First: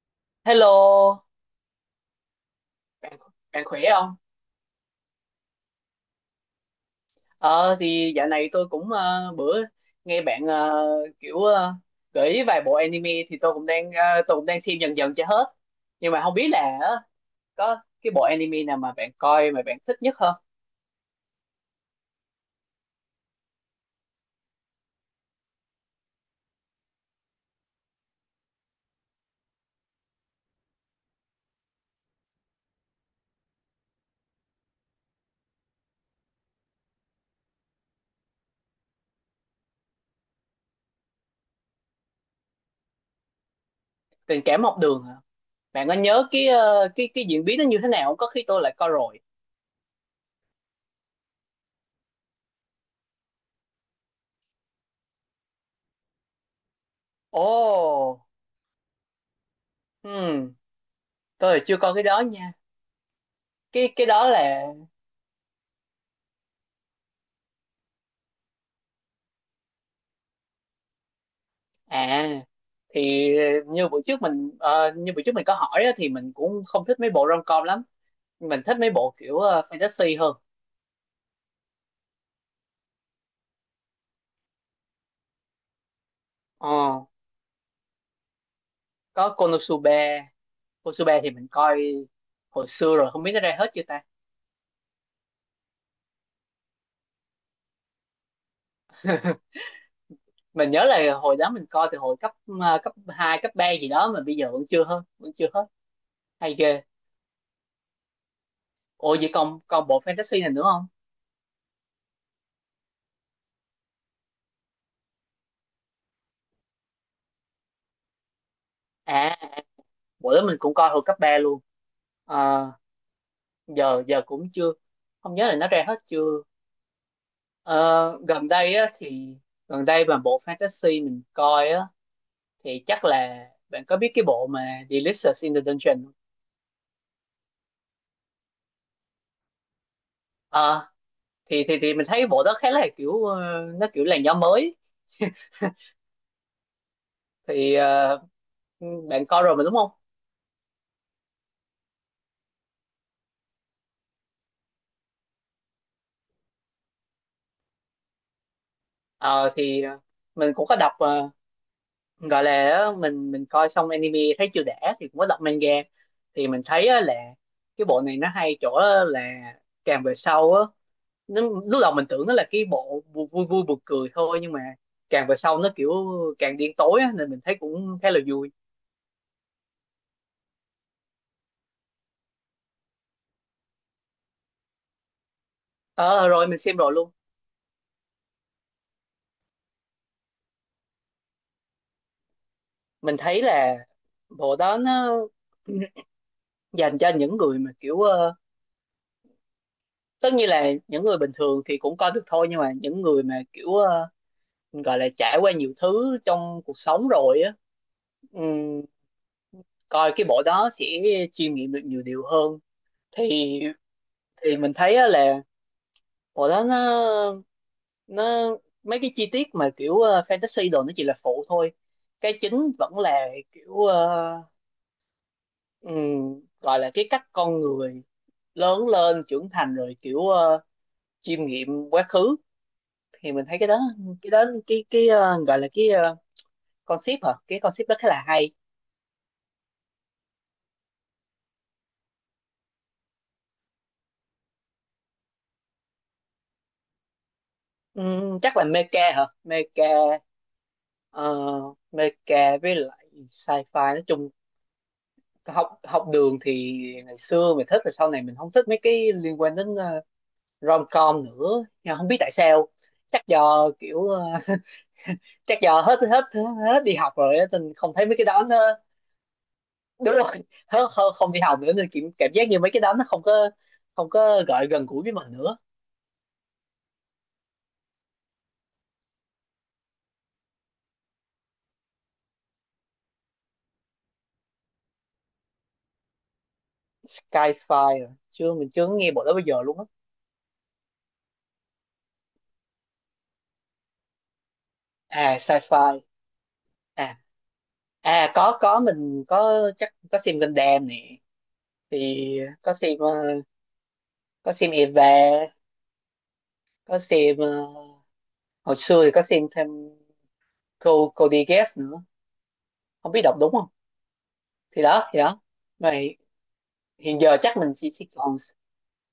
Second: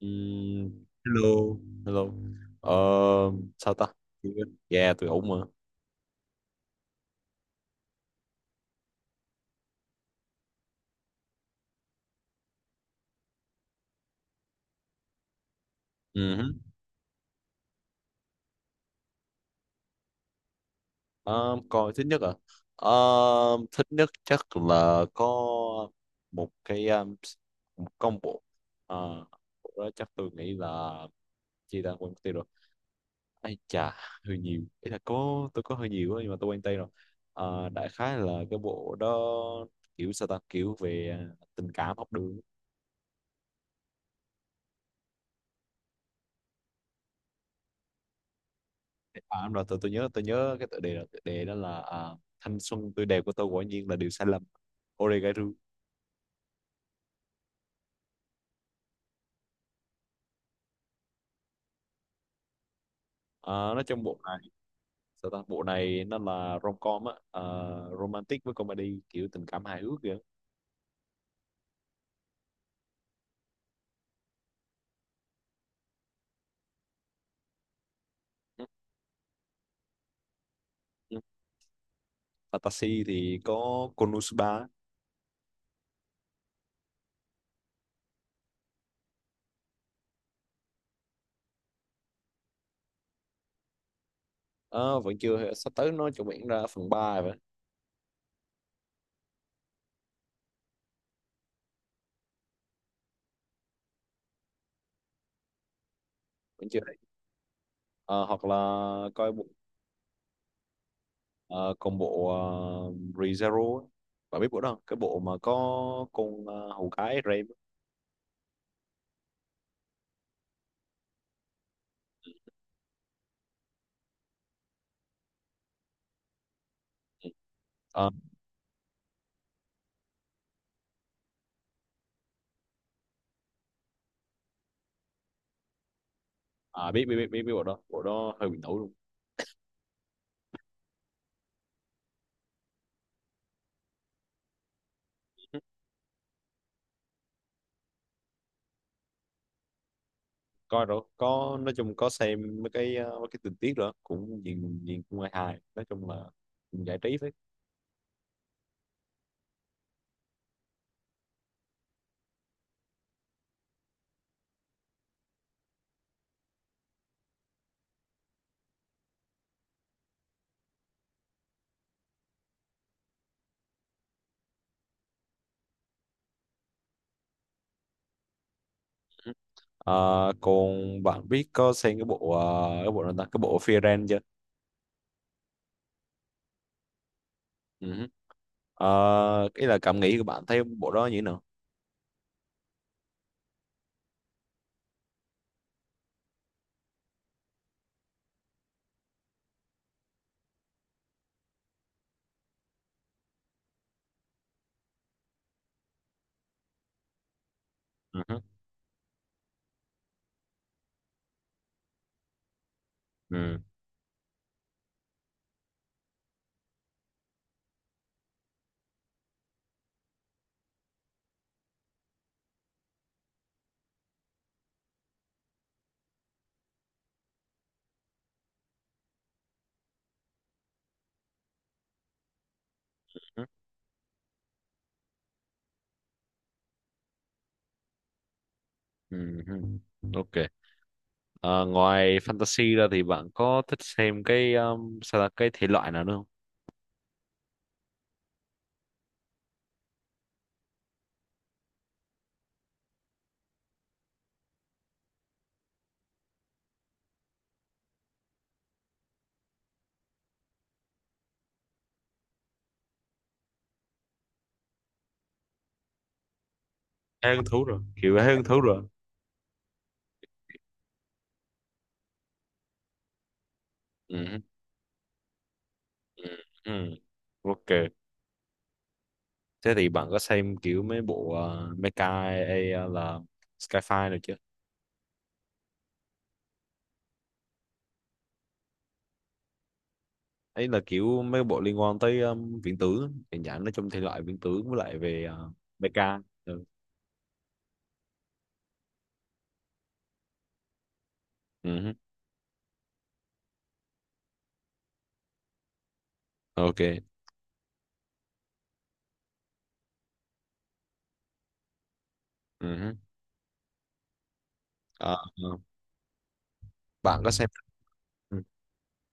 Ừm, Hello, Hello. Hello. ờ, bạn, bạn Sao khỏe ta, không? yeah, tôi ổn mà. Ờ thì dạo này tôi cũng bữa nghe bạn kiểu gợi ý vài bộ anime thì tôi cũng đang xem dần dần cho hết. Nhưng mà không Ừ hứ. biết là có cái bộ anime nào mà bạn coi mà bạn thích nhất không? Ờ, Coi thích nhất à? Ờ, Thích nhất chắc là có một cái, một combo. Ờ, Bộ đó chắc tôi nghĩ là, chi ta, quên mất tiêu rồi. Ai chà, hơi nhiều, ý là có, tôi có hơi nhiều á, nhưng mà tôi quên tên rồi. Đại khái là cái bộ đó kiểu, sao ta, kiểu về, à, tình cảm học đường á. Tình cảm học đường hả? Bạn có nhớ cái ờ, cái diễn biến nó như thế nào không? Có khi tôi lại coi rồi. À, đúng rồi, tôi nhớ cái tựa đề là, tựa đề đó là, à, thanh xuân tươi đẹp của tôi quả nhiên là điều sai lầm. Oregairu. Ồ, hmm, tôi là chưa coi cái đó nha. À, nói Cái trong cái bộ đó này, là. sao ta, bộ này nó là rom-com á, à, romantic với comedy, kiểu tình cảm hài hước kìa. À, thì như buổi trước mình có hỏi á, thì mình cũng không thích mấy bộ rom-com lắm. Mình Ừ, thích mấy bộ kiểu fantasy hơn. ừ. Fantasy thì có Konosuba. Ờ, có Konosuba. Konosuba thì mình coi hồi xưa rồi, không biết nó ra hết chưa ta. Ờ, Vẫn chưa, sắp tới nó chuẩn bị ra phần ba vậy. Mình nhớ là hồi đó mình coi từ cấp 2 cấp 3 gì đó mà bây giờ vẫn chưa hết, vẫn chưa hết. Hay Vẫn chưa. ghê. Ờ, Hoặc là Ủa vậy coi bộ, còn còn bộ fantasy này nữa không? ờ, còn bộ, ReZero á. Bạn biết bộ đó không? Cái bộ mà có con, hầu gái Rem. À, bộ đó mình cũng coi hồi cấp 3 luôn. Ờ, giờ giờ cũng chưa, không nhớ là nó ra hết chưa. Ờ, gần đây mà bộ fantasy mình coi á thì chắc là bạn có biết cái bộ mà Delicious in the Dungeon không? À, biết biết biết biết biết bộ đó, bộ đó hơi bị nổi luôn. Ờ, thì mình thấy bộ đó khá là kiểu nó kiểu làn gió mới thì bạn coi rồi mà đúng không? coi rồi, có, nói chung có xem mấy cái, mấy cái tình tiết rồi cũng nhìn nhìn cũng hay, hài, nói chung là cũng giải trí phết. Ờ thì mình cũng có đọc gọi là á, mình coi xong anime thấy chưa đã thì cũng có đọc manga thì mình thấy á là cái bộ này nó hay chỗ á là càng về sau á nó, lúc đầu mình tưởng nó là cái bộ vui vui buồn cười thôi nhưng mà càng về sau nó kiểu càng điên tối á, nên mình thấy cũng khá là vui. à, còn bạn biết có xem cái bộ, cái bộ nào ta, cái bộ Fear chưa? Ờ Rồi mình xem rồi luôn. Ừ. À, cái là cảm nghĩ của bạn thấy bộ đó như thế nào? Mình thấy là bộ đó nó dành cho những người mà kiểu tất nhiên là những người bình thường thì cũng coi được thôi, nhưng mà những người mà kiểu gọi là trải qua nhiều thứ trong cuộc sống rồi á, Ừ. ừm, coi cái bộ đó sẽ chiêm nghiệm được nhiều điều hơn thì Ừ. thì mình thấy á là bộ đó nó mấy cái chi tiết mà kiểu fantasy đồ nó chỉ là phụ thôi, cái chính vẫn là kiểu gọi là cái cách con người lớn lên trưởng thành rồi kiểu chiêm nghiệm quá khứ, thì Ừ. mình thấy cái đó, gọi là concept hả, cái concept đó khá là hay. Ừ. Ừ hứ. Ok. Ờ, Ngoài fantasy ra thì bạn có thích xem cái, sao là cái thể loại nào nữa không? Chắc là mecha hả, mecha ờ, mecha với lại sci-fi nói chung. Học học đường thì ngày xưa mình thích rồi sau này mình không thích mấy cái liên quan đến rom com nữa, nhưng không biết tại sao, chắc do kiểu chắc do hết hết hết đi học Thấy rồi hứng á thú nên rồi, không thấy mấy kiểu cái thấy hứng đó thú nó rồi. đúng rồi, hết không, đi học nữa nên kiểu cảm giác như mấy cái đó nó không có gọi gần gũi với mình nữa. Ừ. Ừ. Ok. Thế thì bạn có xem kiểu mấy bộ, Mecha hay, là Skyfire được chưa? Sci-fi rồi. Chưa, mình chưa nghe bộ đó bây giờ luôn á. Ấy là kiểu mấy bộ liên quan tới, viễn tưởng, hiện dạng nó trong thể loại viễn tưởng với lại về, À sci-fi. Mecha. Ừ. À à có mình có chắc có xem Gundam nè, Ừ hứ. thì có xem ờ, có xem Eva, có Ok. xem hồi xưa thì có xem thêm cô đi nữa, Ừ hứ. không biết đọc đúng không, thì đó Ờ, thì đó ờ. vậy, hiện bạn có giờ xem chắc mình chỉ còn. Ừ.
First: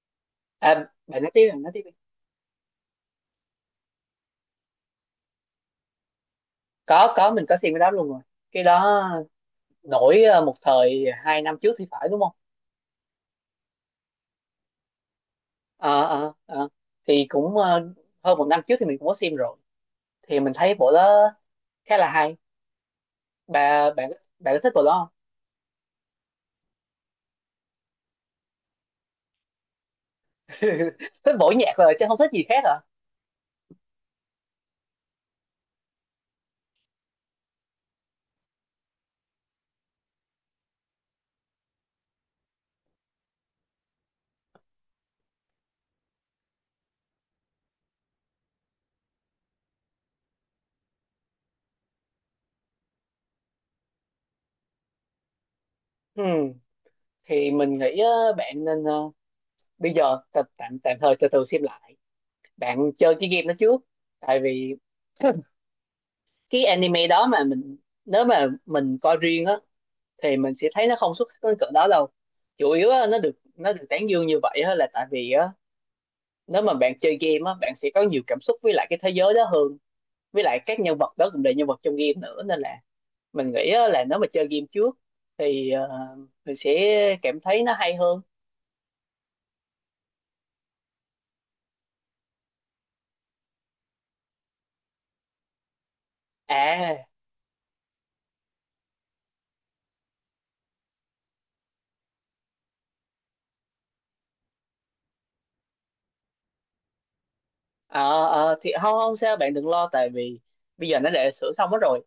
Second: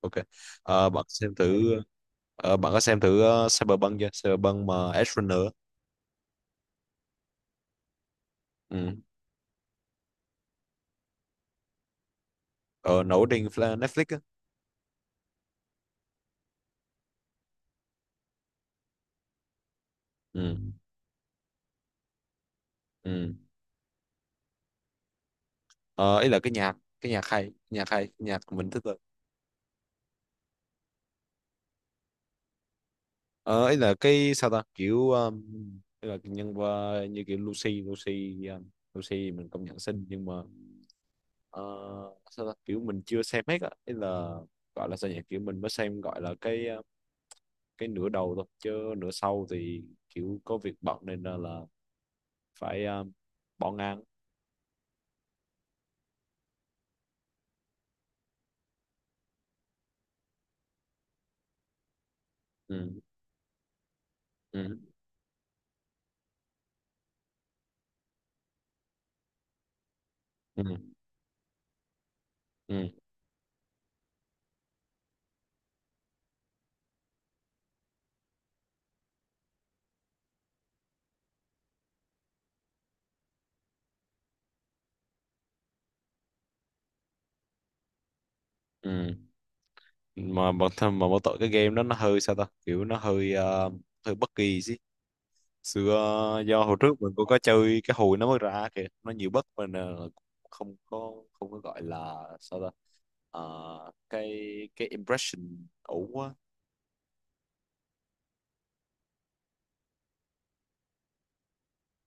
Ok. À, Bạn bạn nói xem tiếp, bạn nói thử, tiếp đi. Bạn có xem thử, Cyberpunk chưa? Cyberpunk mà Edge Runner á. Có, mình có xem cái đó luôn rồi, cái Ừ. đó nổi một thời 2 năm trước thì phải, đúng không? Ờ, Nổi trên Netflix á. ờ ờ ờ. Thì cũng hơn 1 năm trước thì mình cũng có xem rồi, thì mình Ừ. thấy bộ đó khá là hay. Ừ. Bà bạn Bạn có thích bộ đó không? Ờ, Ấy là cái nhạc hay, nhạc hay, nhạc mình thích. Thích bộ nhạc rồi chứ không thích gì khác hả. Ờ Ấy là cái, sao ta, kiểu, ấy là nhân qua như kiểu Lucy Lucy, Lucy mình công nhận xinh nhưng mà, ờ, sao ta, kiểu mình chưa xem hết á. Ấy là gọi là sao nhỉ, kiểu mình mới xem gọi là cái, cái nửa đầu thôi, chứ nửa sau thì kiểu có việc bận nên là phải, bỏ ngang. Ừ. Thì mình nghĩ bạn nên bây giờ tạm tạm tạm thời từ từ xem lại, bạn Ừ, chơi chiếc game nó trước, tại vì ừ, cái anime đó mà mình, nếu mà mình coi riêng á thì mình ừ, sẽ thấy nó không xuất sắc đến cỡ đó đâu. Chủ yếu ừ, á, nó được, nó được tán dương như vậy á, là tại vì á, nếu mà bạn chơi game á, bạn sẽ có nhiều cảm xúc với lại cái thế giới đó hơn, với lại các nhân vật đó cũng là nhân vật trong game nữa nên là mình nghĩ á, là nếu mà chơi game trước thì mình sẽ cảm thấy nó hay hơn. ừ. Mà bản thân mà mỗi tội cái game đó nó hơi, sao ta, kiểu nó hơi, hơi bất kỳ xưa, do hồi trước À, mình cũng có chơi cái hồi nó mới ra kìa, nó nhiều bất mình, uh, không có gọi là, sao ta, Ờ, cái cái impression ủ quá. Ờ, thì không, không sao, bạn đừng lo tại vì bây giờ nó đã sửa xong hết rồi.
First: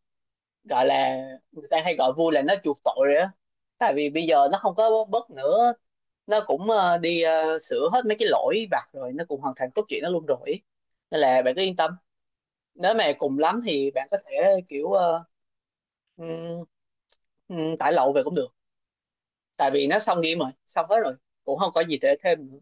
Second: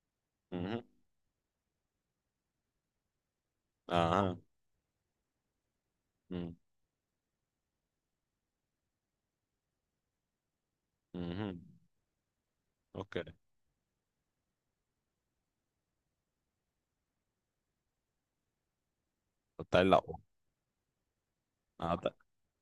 Ừ. Gọi là người ta hay gọi vui là nó chuộc tội rồi á, tại À vì bây ha. giờ nó không có bớt nữa, nó Ừ. cũng đi sửa hết mấy cái lỗi vặt rồi, nó cũng hoàn thành cốt truyện nó luôn rồi ý. Ừ. Nên là bạn cứ yên tâm, nếu mà Ok, cùng lắm thì bạn có thể kiểu ừm, tải lậu về cũng được, tại tải vì nó lậu xong game rồi, xong hết rồi, cũng không có à, gì tại, để thêm nữa.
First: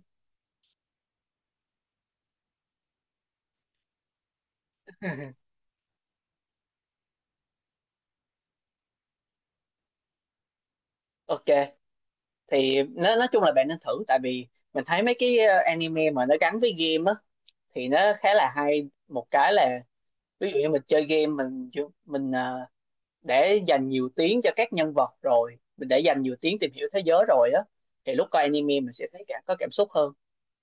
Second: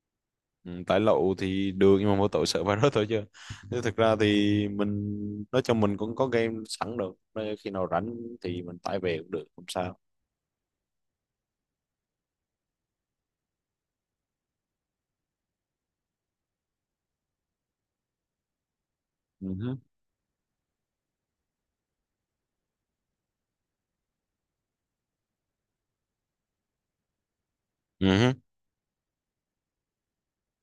ừ, tải lậu thì được nhưng mà mỗi tội sợ virus thôi, chứ chứ thực ra thì mình, nói chung mình cũng có game sẵn được. Nên khi nào rảnh thì mình tải về cũng được, không sao. Ok, thì nó, nói chung là bạn nên thử, tại vì mình thấy mấy cái anime mà nó gắn với game á thì nó khá là hay. Một Ừ cái hứ. là ví dụ như mình chơi game mình, mình ờ, để dành nhiều tiếng cho các nhân vật rồi mình để dành nhiều tiếng tìm hiểu thế giới rồi á, thì lúc Ừ. coi anime mình sẽ thấy cả có cảm xúc hơn.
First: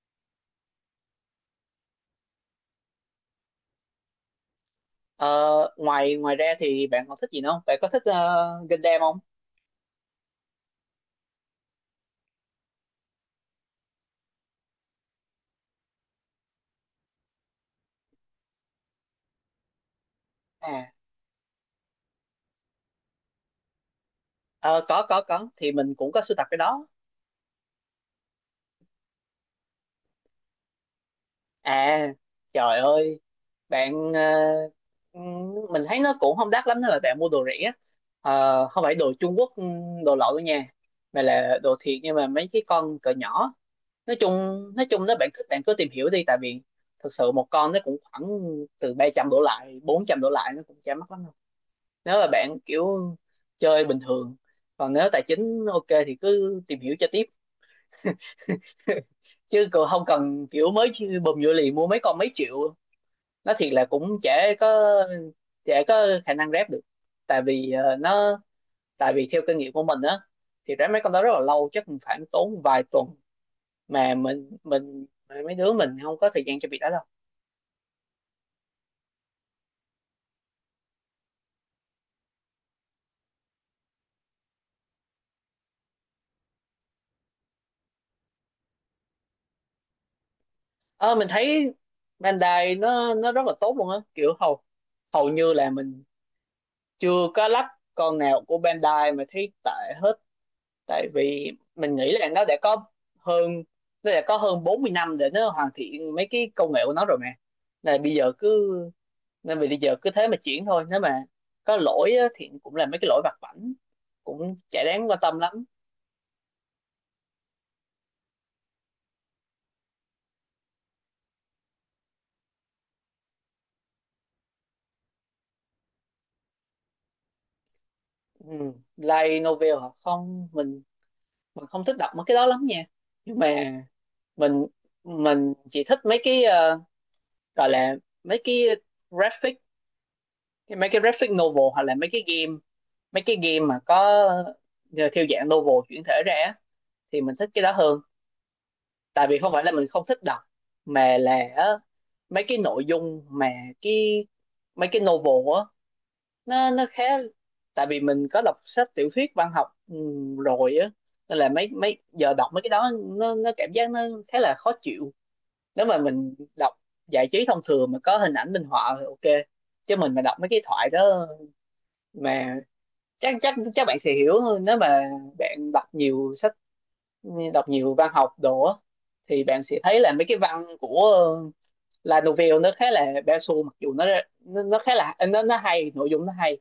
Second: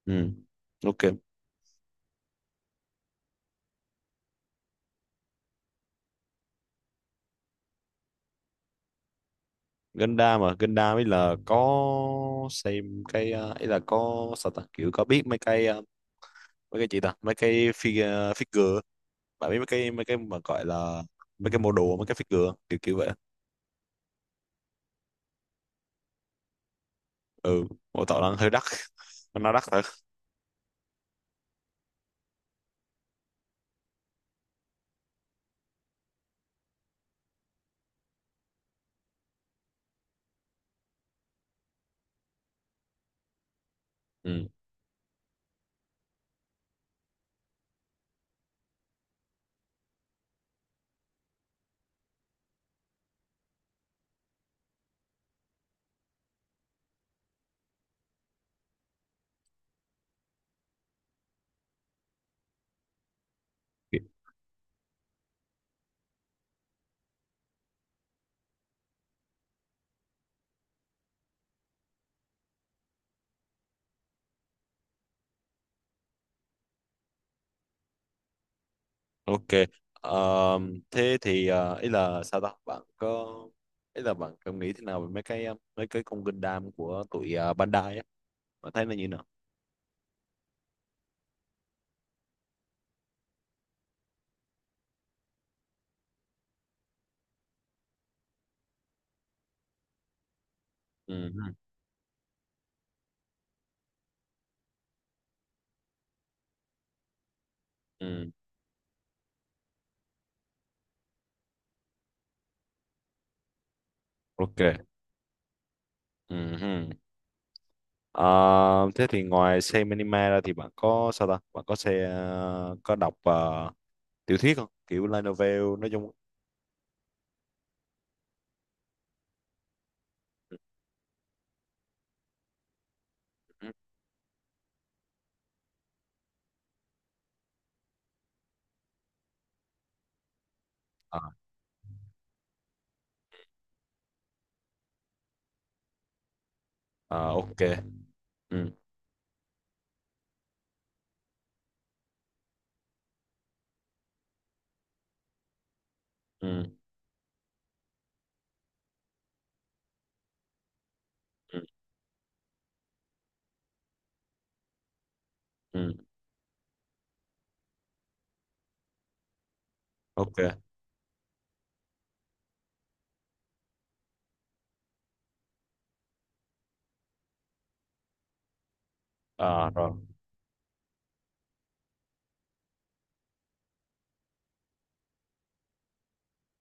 Ừ. Ok. Ờ, ngoài ngoài ra thì bạn còn thích gì nữa không, bạn có thích Gundam không? Gundam mà Gundam, ấy là có xem cái, ấy là có, sao ta, kiểu có biết mấy cái, mấy cái gì ta, mấy cái figure, figure, bạn biết mấy cái mà gọi À, là mấy cái mô đồ, mấy cái figure kiểu kiểu vậy. ờ, có, thì mình cũng có sưu tập cái đó. Ừ. Mô tạo đang hơi đắt, nó đắt thật. À trời ơi, bạn mình thấy nó cũng không đắt lắm nên là bạn mua đồ rẻ. Ờ, không phải đồ Trung Quốc, đồ lậu đâu nha, mà là đồ thiệt nhưng mà mấy cái con cỡ nhỏ. nói chung Ừ. nói chung nếu bạn thích bạn cứ tìm hiểu đi, tại vì thực sự một con nó cũng khoảng từ 300 đổ lại, 400 đổ lại, nó cũng chả mắc lắm đâu, nếu là bạn kiểu chơi bình thường. Còn nếu tài chính ok thì cứ tìm hiểu cho tiếp. Chứ còn không cần kiểu mới bùm vô liền mua mấy con mấy triệu, nó thiệt là cũng chả có, chả có khả năng rep được, tại vì ờ, nó tại vì theo kinh nghiệm của mình á thì rep mấy con đó rất là lâu, chắc cũng phải tốn vài tuần, mà mình mà mấy đứa mình không có thời gian cho việc đó đâu. Ok. Ờ, Thế thì, ý là, sao ta, bạn có, ý là bạn có nghĩ thế nào về mấy cái, mấy cái con Gundam của tụi, Bandai á, bạn thấy nó như nào? Ờ, mình thấy Bandai nó rất là tốt luôn á, kiểu hầu hầu như là mình chưa có lắp con nào của Bandai mà thấy tệ hết, tại Ừ. vì mình nghĩ là hơn nó đã có hơn 40 năm để nó hoàn thiện mấy cái công nghệ của nó rồi mà, là bây Ừ. giờ cứ, nên vì bây giờ cứ thế mà chuyển thôi, nếu mà có lỗi á, thì cũng là mấy cái lỗi vặt vãnh, cũng Ok. chả đáng quan tâm lắm. Ừ. Ờ, Thế thì ngoài xem anime ra thì bạn có, sao ta? Bạn có có đọc, tiểu thuyết không? Kiểu light novel nói chung. Ừ. Light novel hả, không, mình không thích đọc mấy cái đó lắm nha, nhưng Ừ. mà mình mình chỉ thích mấy cái gọi là mấy cái graphic mấy cái Ờ, graphic novel, hoặc là mấy cái game, mấy cái game mà có ờ, theo dạng novel chuyển thể ra á, thì ờ, mình thích ok. cái đó hơn, Ừ, tại vì không phải là mình không thích đọc, mà là mấy cái nội dung mà cái, mấy cái novel á, ừ, nó khá, tại vì mình có đọc sách tiểu thuyết văn học rồi á, nên là ừ, mấy mấy giờ đọc mấy cái đó nó cảm giác nó khá là khó chịu. Nếu mà ừ. mình đọc giải trí thông thường mà có hình ảnh minh họa thì ok, chứ mình mà đọc Ok. mấy cái thoại đó mà chắc chắc chắc bạn sẽ hiểu hơn nếu mà bạn đọc nhiều sách, đọc nhiều văn học đồ á, thì bạn Ờ, sẽ rồi. thấy là mấy cái văn của La Novelle nó khá là bao xu, mặc dù nó nó khá là, nó hay, nội dung nó hay,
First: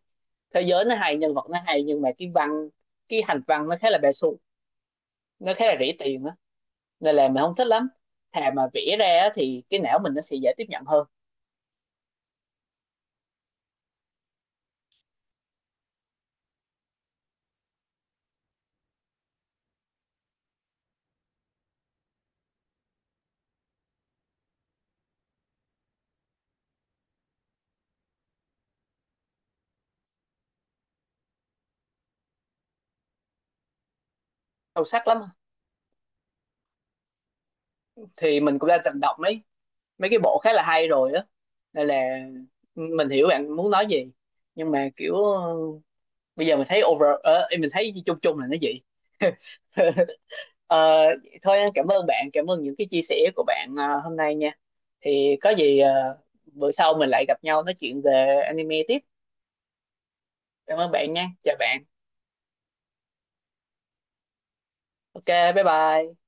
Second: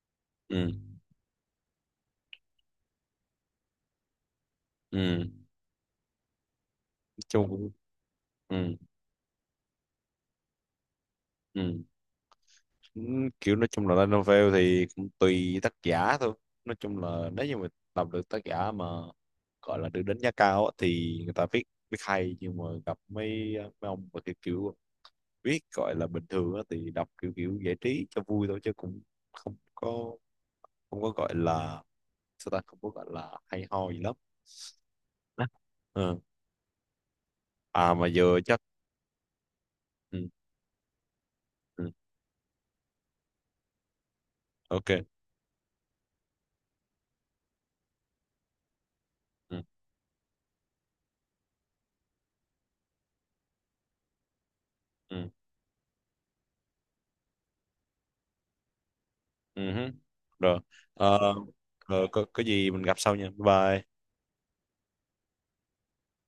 thế Ừ. giới nó hay, nhân vật nó hay, nhưng mà cái văn, cái hành văn nó khá là bao xu, Ừ. Nó khá là rỉ tiền á, nên là mình chung không thích cũng- lắm. Thà mà ừ, vẽ ra á thì cái não mình nó sẽ dễ tiếp nhận hơn, ừ. Ừ, kiểu nói chung là light novel thì cũng tùy tác giả thôi. Nói chung là nếu như mà đọc được tác giả mà gọi là được đánh giá cao á, thì người ta viết viết hay, nhưng mà gặp mấy mấy ông mà kiểu viết gọi là bình thường á, thì đọc kiểu kiểu giải trí cho vui thôi, chứ cũng không có không có gọi là, sao ta, không có gọi là hay ho gì lắm. sâu sắc lắm. Ừ. À mà giờ Thì mình chắc. cũng đã từng đọc mấy mấy Ừ, cái bộ khá là hay rồi á, nên ừ, là mình hiểu bạn muốn nói gì, nhưng mà ok. kiểu bây giờ mình thấy chung chung là nó vậy. Ừ, Ờ, thôi cảm ơn bạn, cảm ơn những cái chia sẻ của bạn hôm nay nha, ừ, thì có gì bữa sau mình lại gặp nhau nói chuyện về anime tiếp. ừ hứ. Rồi. Cảm ơn bạn nha, Ờ, chào bạn. Rồi có gì mình gặp sau nha, bye bye. Ok, bye bye.